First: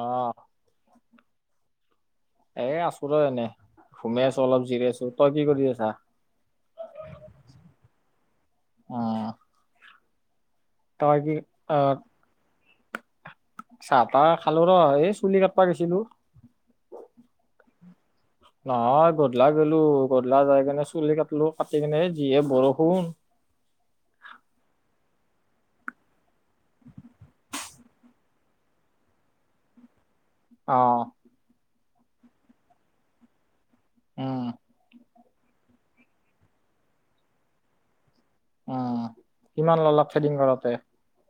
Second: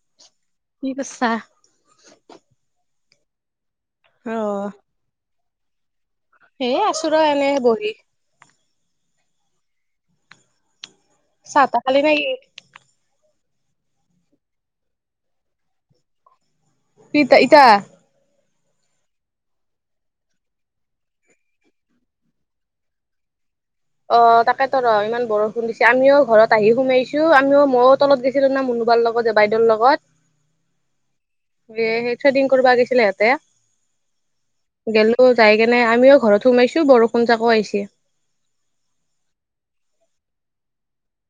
আহ কি কৰছা? এ আছো ৰ এনে সোমাই আছো অলপ জিৰি আছো তই কি কৰি আছা? এই আছো ৰ এনে বহি আহ। চাহ তাহ খালি নেকি? চাহ তাহ খালো ৰ এই চুলি কাটপা গৈছিলো। ইতা ইতা নহয় গধলা গলো গধলা যাই কিনে চুলি কাটিলো কাটি কেনে সেই যিহে বৰষুণ। [unintelligible] অ তাকেতো ৰ ইমান বৰষুণ দিছে আমিও ঘৰত আহি সোমাইছো আমিও মইয়ো তলত গেছিলো না ম কোবাৰ লগত যে বাইদেউৰ লগত। অ। দে চেডিং কৰিব গৈছিলে সিহঁতে। উম। যাই কেনে আমিও ঘৰত সোমাইছো বৰষুণ জাকো আহিছে। অ কিমান ললক থেডিং কৰতে?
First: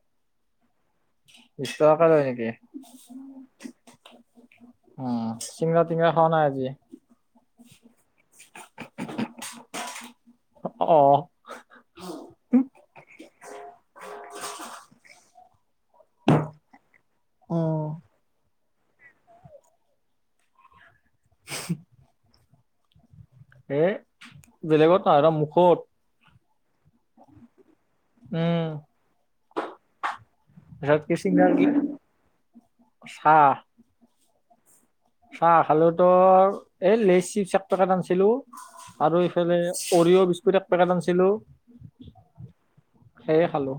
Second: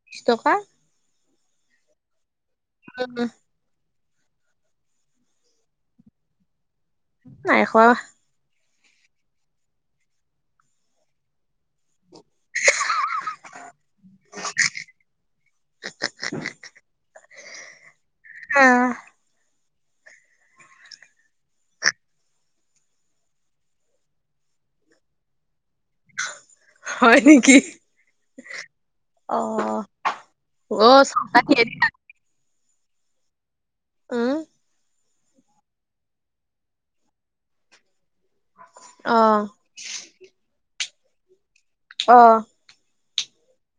বিশ টকা। বিশ টকাকে লয় নেকি? উম, উ চিংৰা তিংৰা খাও নাই আজি? নাই খোৱা। অ [unintelligible] [unintelligible] আহ। অ। [unintelligible] এ বেলেগত নৰা মুখত হয় নেকি? উম। [unintelligible] চা উম, চাহ খালোঁ তোৰ এই লেচ চিপ এক পেকেট আনিছিলোঁ। আৰু অ', এইফালে অৰিঅ' বিস্কুট এক পেকেট আনিছিলোঁ। অ সে খালোঁ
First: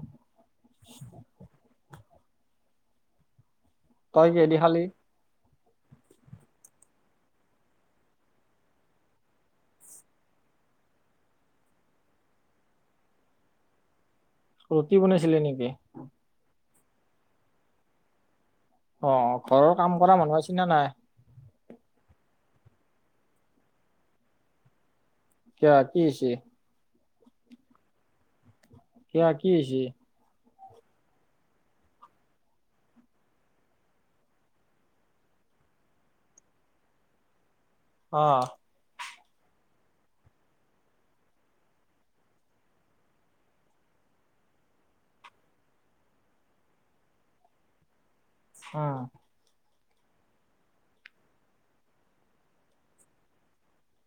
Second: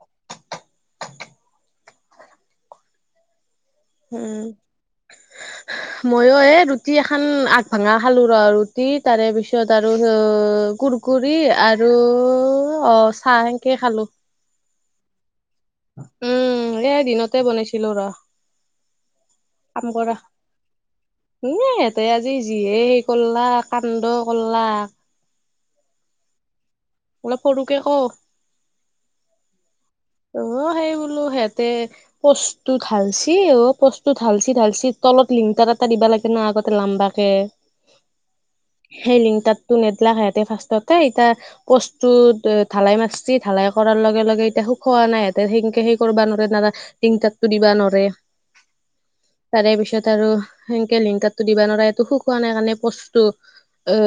তই কিদি খালি? মইও এ ৰুটি এখন আগ ভাঙা খালো ৰ ৰুটি তাৰে পিছত আৰু [unintelligible] কুৰকুৰি আৰু অ চাহ সেনকে খালো। ৰুটি বনাইছিলি নেকি? উম এ দিনতে বনাইছিলো ৰ। অ ঘৰৰ কাম কৰা, মানুহ আছিল নে নাই এ সিহঁতে আজি যিয়ে হ কৰলাক কান্দ কৰলাক। কিয় কি হৈছে? অলপ সৰুকে ক। কোৱা কি হৈছে? অ সেইবোৰ মই বোলো সেতে পোষ্টটো ধালছি পোষ্টটো ধালছি ধালছি তলত লিংতাৰ এটা দিব লাগে না আগতে লাম্বাকে। অ সেই লিংক তাতটো নেদলাক সিহতে ফাষ্টতে এতিয়া পষ্টটো ঢালাই মাৰচে ঢালাই কৰা লগে লগে এতিয়া সুখোৱা নাই হিহঁতে সেনকে সেই কৰিব নৰে দাদা তিনি তাতো দিবা নোৱৰে। আহ। তাৰে পিছত আৰু সেনকে লিংকতাৰতো দিবা নোৱাৰে এইটো শুকোৱা নাই কাৰণে পষ্টো অ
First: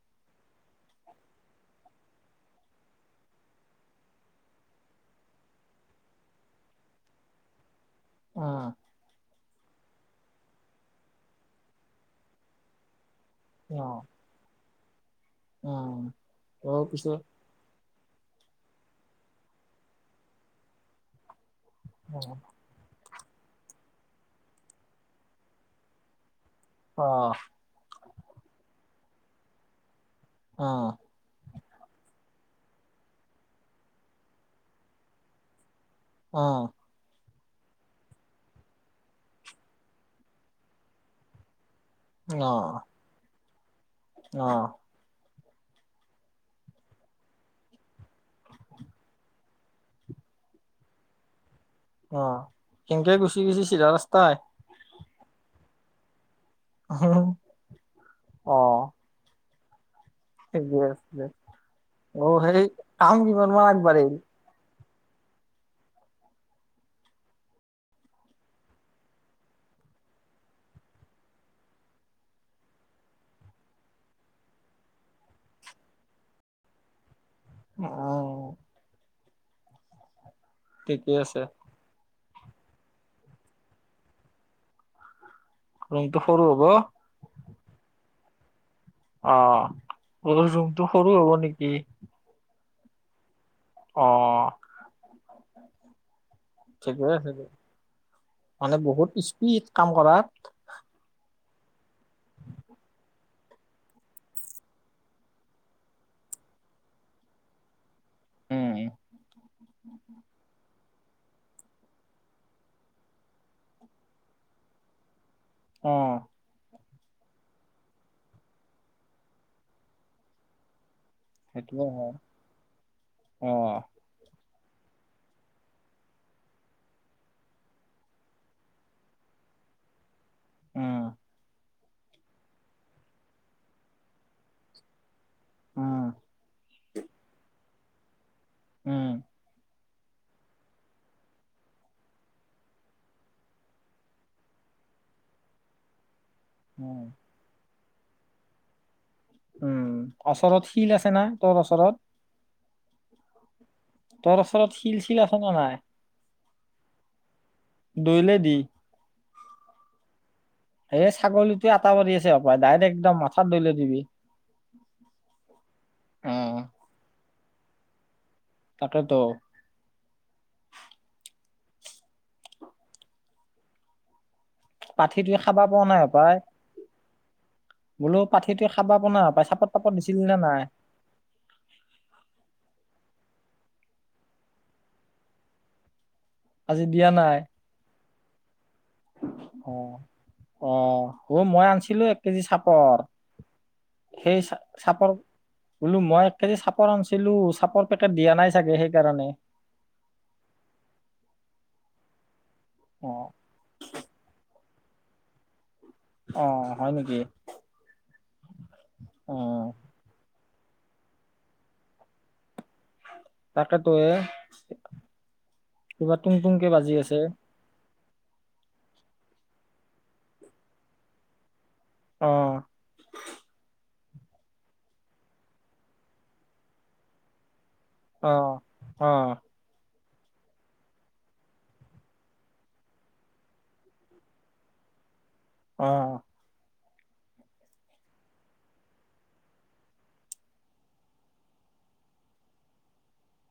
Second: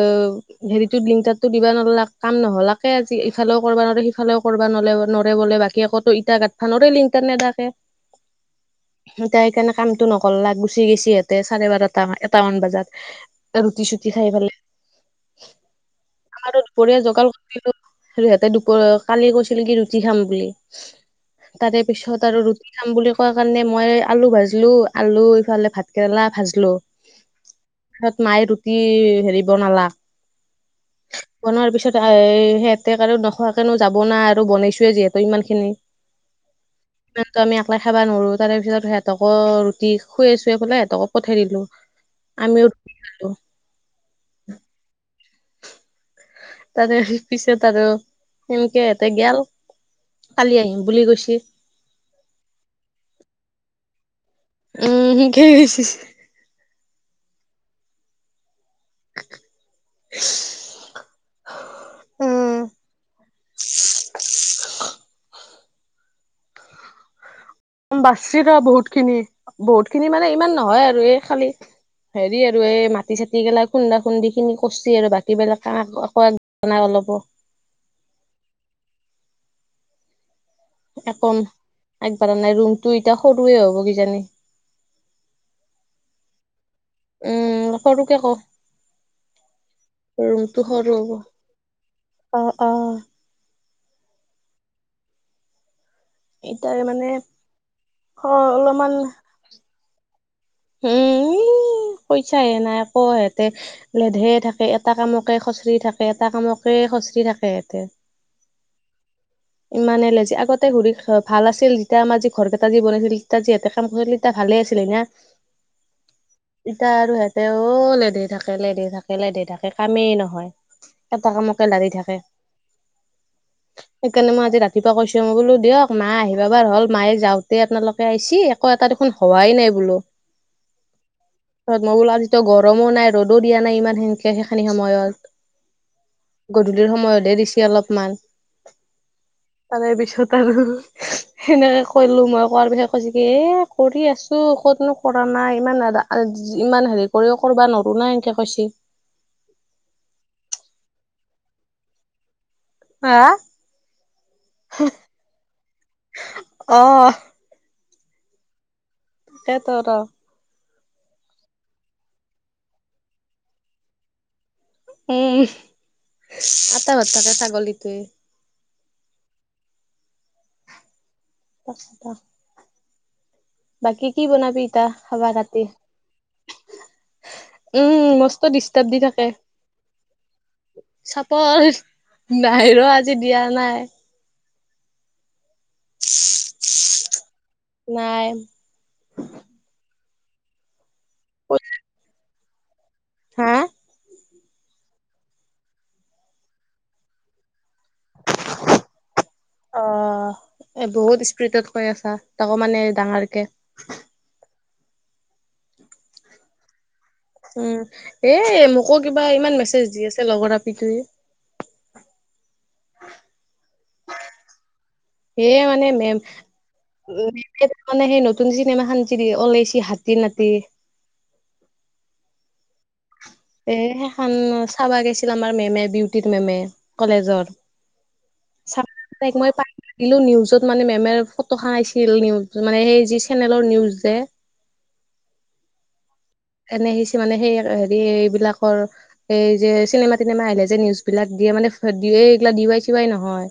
হেৰিতো লিংতাৰতো দিবা নৱাৰলাক কাম নহলাকে আজি ইফালেও কৰিবা নৰে সিফালেও কৰবা নলে নৰে বোলে বাকী আকৌ ইটা গাতফা নৰে ইটা নে দিয়াকে। আহ। এতিয়া সেইকাৰণে কামটো নকলাক গুচি গেইছেহেঁতে চাৰে বাৰটা এটা মান বজাত। অ ৰুটি চুটি খাই পেলে। অ আমাৰ দুপৰীয়া পিছে যোগাৰ কৰিলোঁ হেঁতে দুপৰীয়া কালি কৈছিলে কি ৰুটি খাম বুলি। তাৰে অ পিছত আৰু ৰুটি খাম বুলি কোৱা কাৰণে মই আলু ভাজিলো আলু ইফালে ভাত কেৰেলা ভাজিলো অ পাছত মায়ে ৰুটি হেৰি বনালা। অ বনোৱাৰ পিছত এ সিহঁতে আৰু নোখোৱাকেনো যাব নোৱাৰে আৰু বনাইছোৱে যিহেতু ইমান খিনি আহ আমি একলাই খাবা নোৱাৰোঁ কাৰণ সিহঁতক ৰুটি খুৱাই চুৱাই পেলে সিহঁতকো পঠাই দিলোঁ। আমি আহ তাৰে পিছত আৰু সেনকে হেতে গেল কালি আহিম বুলি কৈছে। অ কেনেকে গুচি গুচি চিধা ৰাস্তাই। উম সেনকে গৈছে। অহ অহ [inaudible] [unintelligible] উম। সেই কাম কিমান মান আগবাঢ়িল বাচিব বহুত খিনি বহুত খিনি মানে ইমান নহয় আৰু এই খালি। হেৰি আৰু এই মাটি চাতি গিলা খুন্দা খুন্দি খিনি কৰছে আৰু বাকীবিলাক অলপ হ'ব। অ। ঠিকে একণ আছে আগবঢ়া নাই ৰুমটো এতিয়া সৰুৱে হ'ব কিজানি। ৰুমটো সৰু হ'ব। দে [unintelligible] অ হলেওঁ ৰুমটো সৰু হ'ব নেকি? অ অ। অ। এতিয়া মানে থিকে হেৰি মানে অলপমান বহুত স্পীড কাম কৰা উম। পইচা নাই আকৌ সিহঁতে লেধে থাকে এটা কামকে খুচৰি থাকে এটা কামকে খচৰি থাকে ইয়াতে উম ইমানে লেজি আগতে ঘূৰি ভাল আছিল যেতিয়া আমাৰ যি ঘৰ কেইটা যি বনাইছিল তেতিয়া যিহঁতে কাম কৰিছিল তেতিয়া ভাল। ভালে আছিলি না। আহ তিতা আৰু সেহেঁতেও লেধে থাকে লেধে থাকে লেধে থাকে কামেই নহয়। এটা কামকে সেইটোয়ে লাগি হয় থাকে। অ সেইকাৰণে মই আজি ৰাতিপুৱাৰ কৈছোঁ মই বোলো দিয়ক মা আহিবা বাৰ হ'ল মায়ে যাওঁতে আপোনালোকে আহিছে আকৌ এটা দে হোৱাই নাই বোলোঁ উম ত মই বোলোঁ যিটো গৰমো নাই ৰ'দো দিয়া নাই ইমান সেনকে সেইখিনি সময়ত। উম গধূলিৰ সময়তেহে দিছে অলপমান। উম। তাৰে পিছত আৰু সেনেকে কলোঁ মই কোৱাৰ পিছত কৈছোঁ কি এ কৰি আছোঁ। তনো কৰা নাই ইমান ইমান উম হেৰি কৰিও কৰবা নৰো নাই এনকে কৈছি। উম অচৰত শিল আছে না তৰ অচৰত? হাঁ? তৰ অচৰত শিল-চিল আছে নে নাই? অ। দৈলে দি। [unintelligible] এই ছাগলীটোৱে আতা পাৰি আছে হপায়। ডাইৰেক্ট একদম মাথাত দৈলাই দিবি। উম, অ আটা পাৰ থাকে ছাগলীটোই। তাকেতো। ক'ত শুবা বাকী কি বনাবি ইতা খাবা পাঠিটোৱে ৰাতি? পোৱা নাই হপাই উম, বোলো মস্ত পাঠিটোৱে ডিষ্টাৰ্ব খাবা দি পোৱা নাই থাকে, হপাই চাপৰ তাপৰ দিছিলি নে নাই চাপৰ। নাই ৰ আজি দিয়া নাই। আজি দিয়া নাই। নাই অ অ, হ মই আনছিলো এক কেজি চাপৰ। হা সেই চ চাপৰ বোলো মই এক কেজি চাপৰ আনিছিলো। চাপৰ দিয়া নাই চাগে সেইকাৰণে। অ এ বহুত স্পীডত কৈ আছা তাকো মানে অ ডাঙৰকে। অ, হয় নেকি? উম, এ মোকো কিবা অ ইমান মেছেজ দি আছে লগৰ সেইটোৱেই তাতোৱে সে মানে মেম বাজি আছে [unintelligible] মানে সেই নতুন চিনেমা খান যি ওলাইছি হাতী নাতি। অ। এ সেইখন চাবা গৈছিল আমাৰ মেমে বিউটিৰ মেমে কলেজৰ। অ অ চাক তাক মই পা দিলো নিউজত মানে মেমে ফটোখান আইছিল নিউজ মানে সেই যি চেনেলৰ নিউজ যে। [inaudible] অ অ। এনে সি চি মানে সেই হেৰি এইবলাকৰ এই যে চিনেমা তিনেমা আহিলে যে নিউজ বিলাক দিয়ে মানে দিওয়েই এইগিলা দিৱাই চিৱাই নহয়।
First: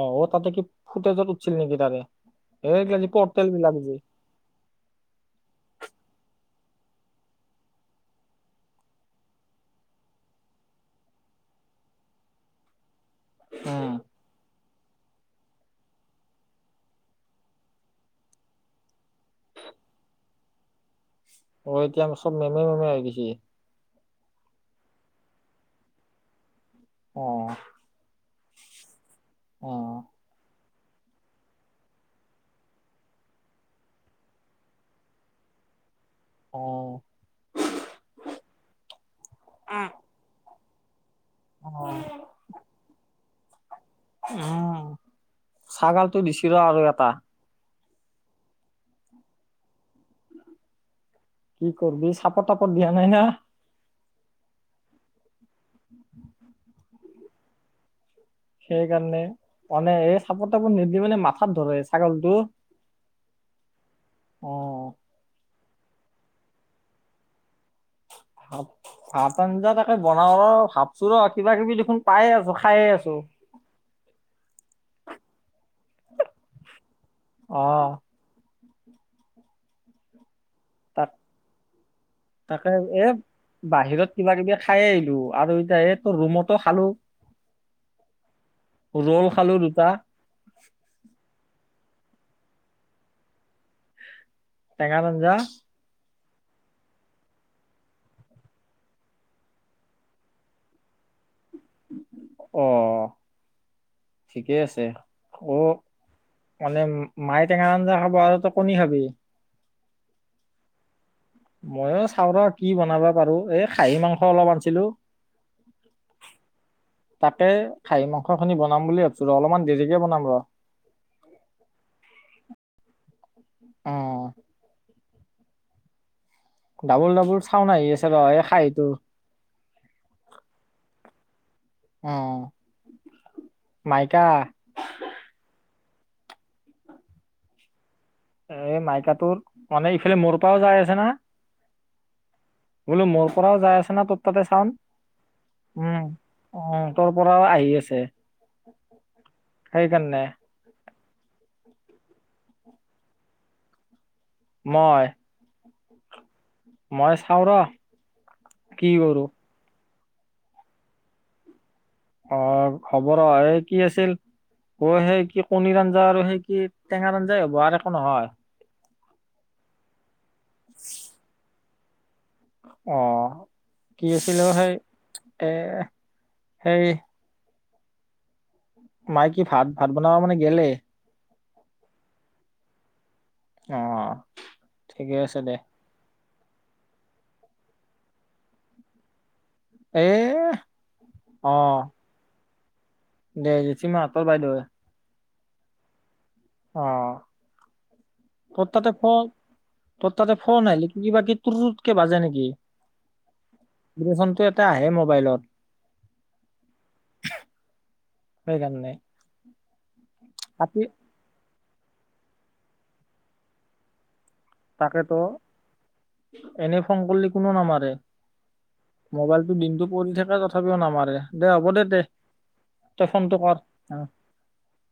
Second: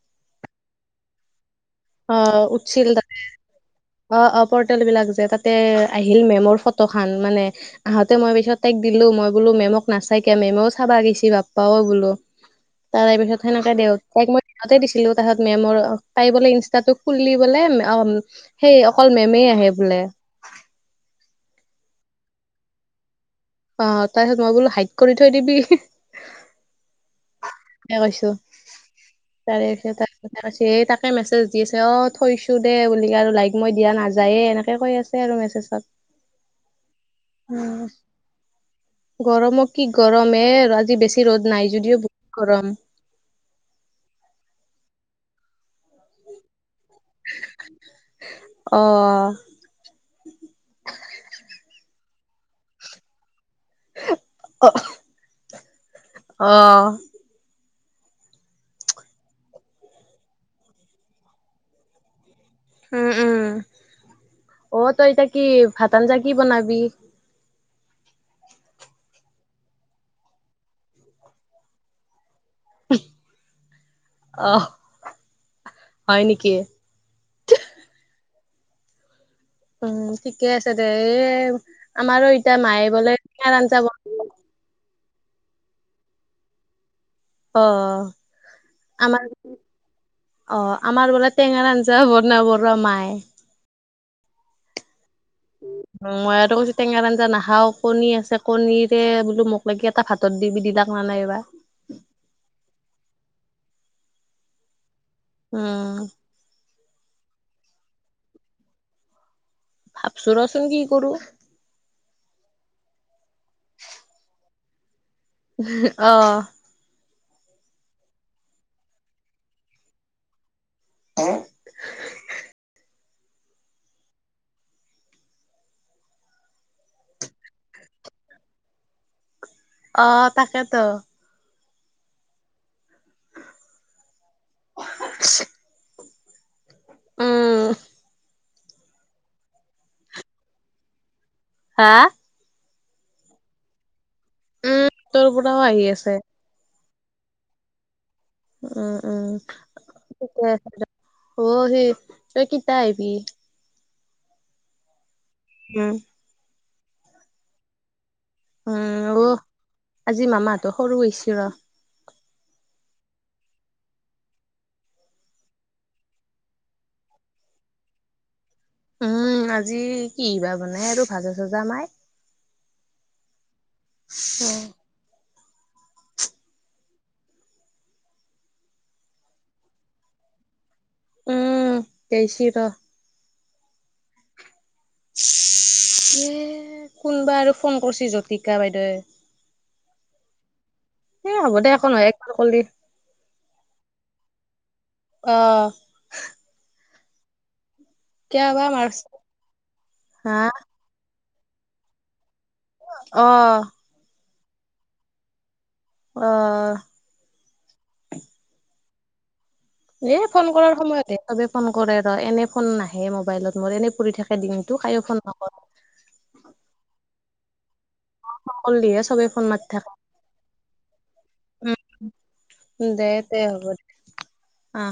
অ-অ তাতে কি ফুটেজত উঠছিল নেকি তাৰে? অ এই উঠছিল এইগিলা পৰ্টেল বিলাক যি। অ অ পৰ্টেল বিলাক যে তাতে আহিল মেমৰ ফটো খান। মানে আহোতে মই পিছত তাইক দিলো। মই বোলো মেমক নাচাকিয়া। মেমেও চাবা গৈছি বাপ্পাও বোলো। তাৰ পিছত সেনেকে দেও। উম তাইক মই সহতে দিছিলো। তাহত মেমৰ তাইৰ বোলে ইনছ তাতো খুলি বোলে সেই অকল মেমেই আহে বোলে। অ, এতিয়া চব মেমে-মেমে হৈ গৈছি। অ, তাৰপিছত মই বোলো হাইট কৰি থৈ দিবি। স অ কৈছো। তাৰে অ [unintelligible] স তাকে মেছেজ দি আছে। অ থৈছোঁ দে বুলি আৰু লাইক মই দিয়া নাযায়ে। এনেকে কৈ আছে আৰু মেছেজত। অ ও গৰমত কি গৰম এ যদি বেছি ৰ'দ নাই অ যদিও বহুত গৰম। উম ছাগালটো দিছি ৰ আৰু এটা। অ। কি কৰবি চাপৰ তাপৰ দিয়া নাই না। অঁ। সেইকাৰণে মানে এই চাপৰ তাপৰ নিদি মানে মাথাত ধৰে ছাগলটোই। উম, উম। অ, তই এইটা কি ভাত আঞ্জা কি বনাবি? ভাত, ভাত আঞ্জা তাকে বনাওঁ ৰ। ভাবছো ৰ কিবা কিবি দেখোন পাই আছো। খাইয়ে আছো। অহ, হয় নেকি? অ উম। ঠিকে আছে দে। তাক এ এই আমাৰো ইত্য়া তাকে মায়ে এ বোলে টেঙা আঞ্জা বনবো। টো আৰু এতিয়া এই তো ৰুমতো খালো। অ অ, ৰল আমাৰ, খালো দুটা অ আমাৰ বোলে টেঙাৰ আঞ্জা এতিয়া বনাব ৰ মায়ে। টেঙাৰ আঞ্জা। উম মই আৰু কৈছো টেঙাৰ আঞ্জা নাখাও, কণী আছে কণীৰে বোলো মোক লেগি এটা ভাতত দিবি দিলাক নাইবা অহ, ঠিকেই আছে। অ উম। মানে মাই টেঙাৰ আঞ্জা খাব আৰু তই কণী খাবি? ভাবছো ৰচোন কি কৰো। মইয়ো চাও ৰ কি বনাবা পাৰো। এই খাহী মাংস অলপ আনছিলো। অহ। তাকে খাহী মাংস খিনি বনাম বুলি ভাবছো ৰ অলপমান দেৰিকে বনাম ৰ। [unintelligible] অঅঅ। ডাবুল ডাবুল চাওন আহি আছে ৰ এই খাহিটোৰ। অ, তাকেটো। উ মাইকা [inaudible] উ। এ মাইকাটোৰ। মানে ইফালে মৰ পাও যাই আছে না। হা? বোলো মোৰ পৰাও যাই আছে না তোৰ তাতে চাওন উম, তোৰ পৰাও আহি উম আছে উ ৰ পৰাও আহি আছে উম উম সেইকাৰণে িকে অ সেই শকিত আহ পি মই উম। মই চাও ৰ, কি উম অ কৰো। আজি মামাহতৰ সৰু আইছি ৰ। অ হব ৰ, এই কি আছিল অ সেই কি কণীৰ আঞ্জা আৰু সেই কি টেঙাৰ আঞ্জাই হ'ব আৰু একো নহয়? উম আজি কিবা বনাই আৰু ভাজা চাজা মাই। অহ, কি আছিলো সেই এহ সেই মাই কি ভাত ভাত বনাবা মানে গেলে? উম গেইছি ৰ। অ, ঠিকে আছে দে। এ কোনবা আৰু ফোন কৰছি জতিকা বাইদেউৱে। এ এ অ হ'ব দে। একো নহয় একবাৰ কৰলি। দে [unintelligible] বাইদেউৱে অ। অ, কিয় বা তত তাতে ফ মাৰছি তত হা তাতে ফন আইলি কিবা কি [unintelligible] কে বাজে নেকি? অ। ভিব্ৰেচনটো এটা আহে মোবাইলত অ সেইকাৰ নাই এ ফোন কৰাৰ সময়ত হে চবে ফোন কৰে ৰ এনে ফোন নাহে মোবাইলত মোৰ এনে পৰি থাকে দিনটো কায়ো তাকেতো ফোন নকৰ এনে ফোন কৰিলে কোনো নামাৰে ফোন কৰলিহে চবে ফোন মোবাইলতো মাত দিনতটো পৰি থাকে তথাপিও নামাৰে দে হ'ব দে দে উম দে তই তে ফোনটো কৰ হ'ব দে অ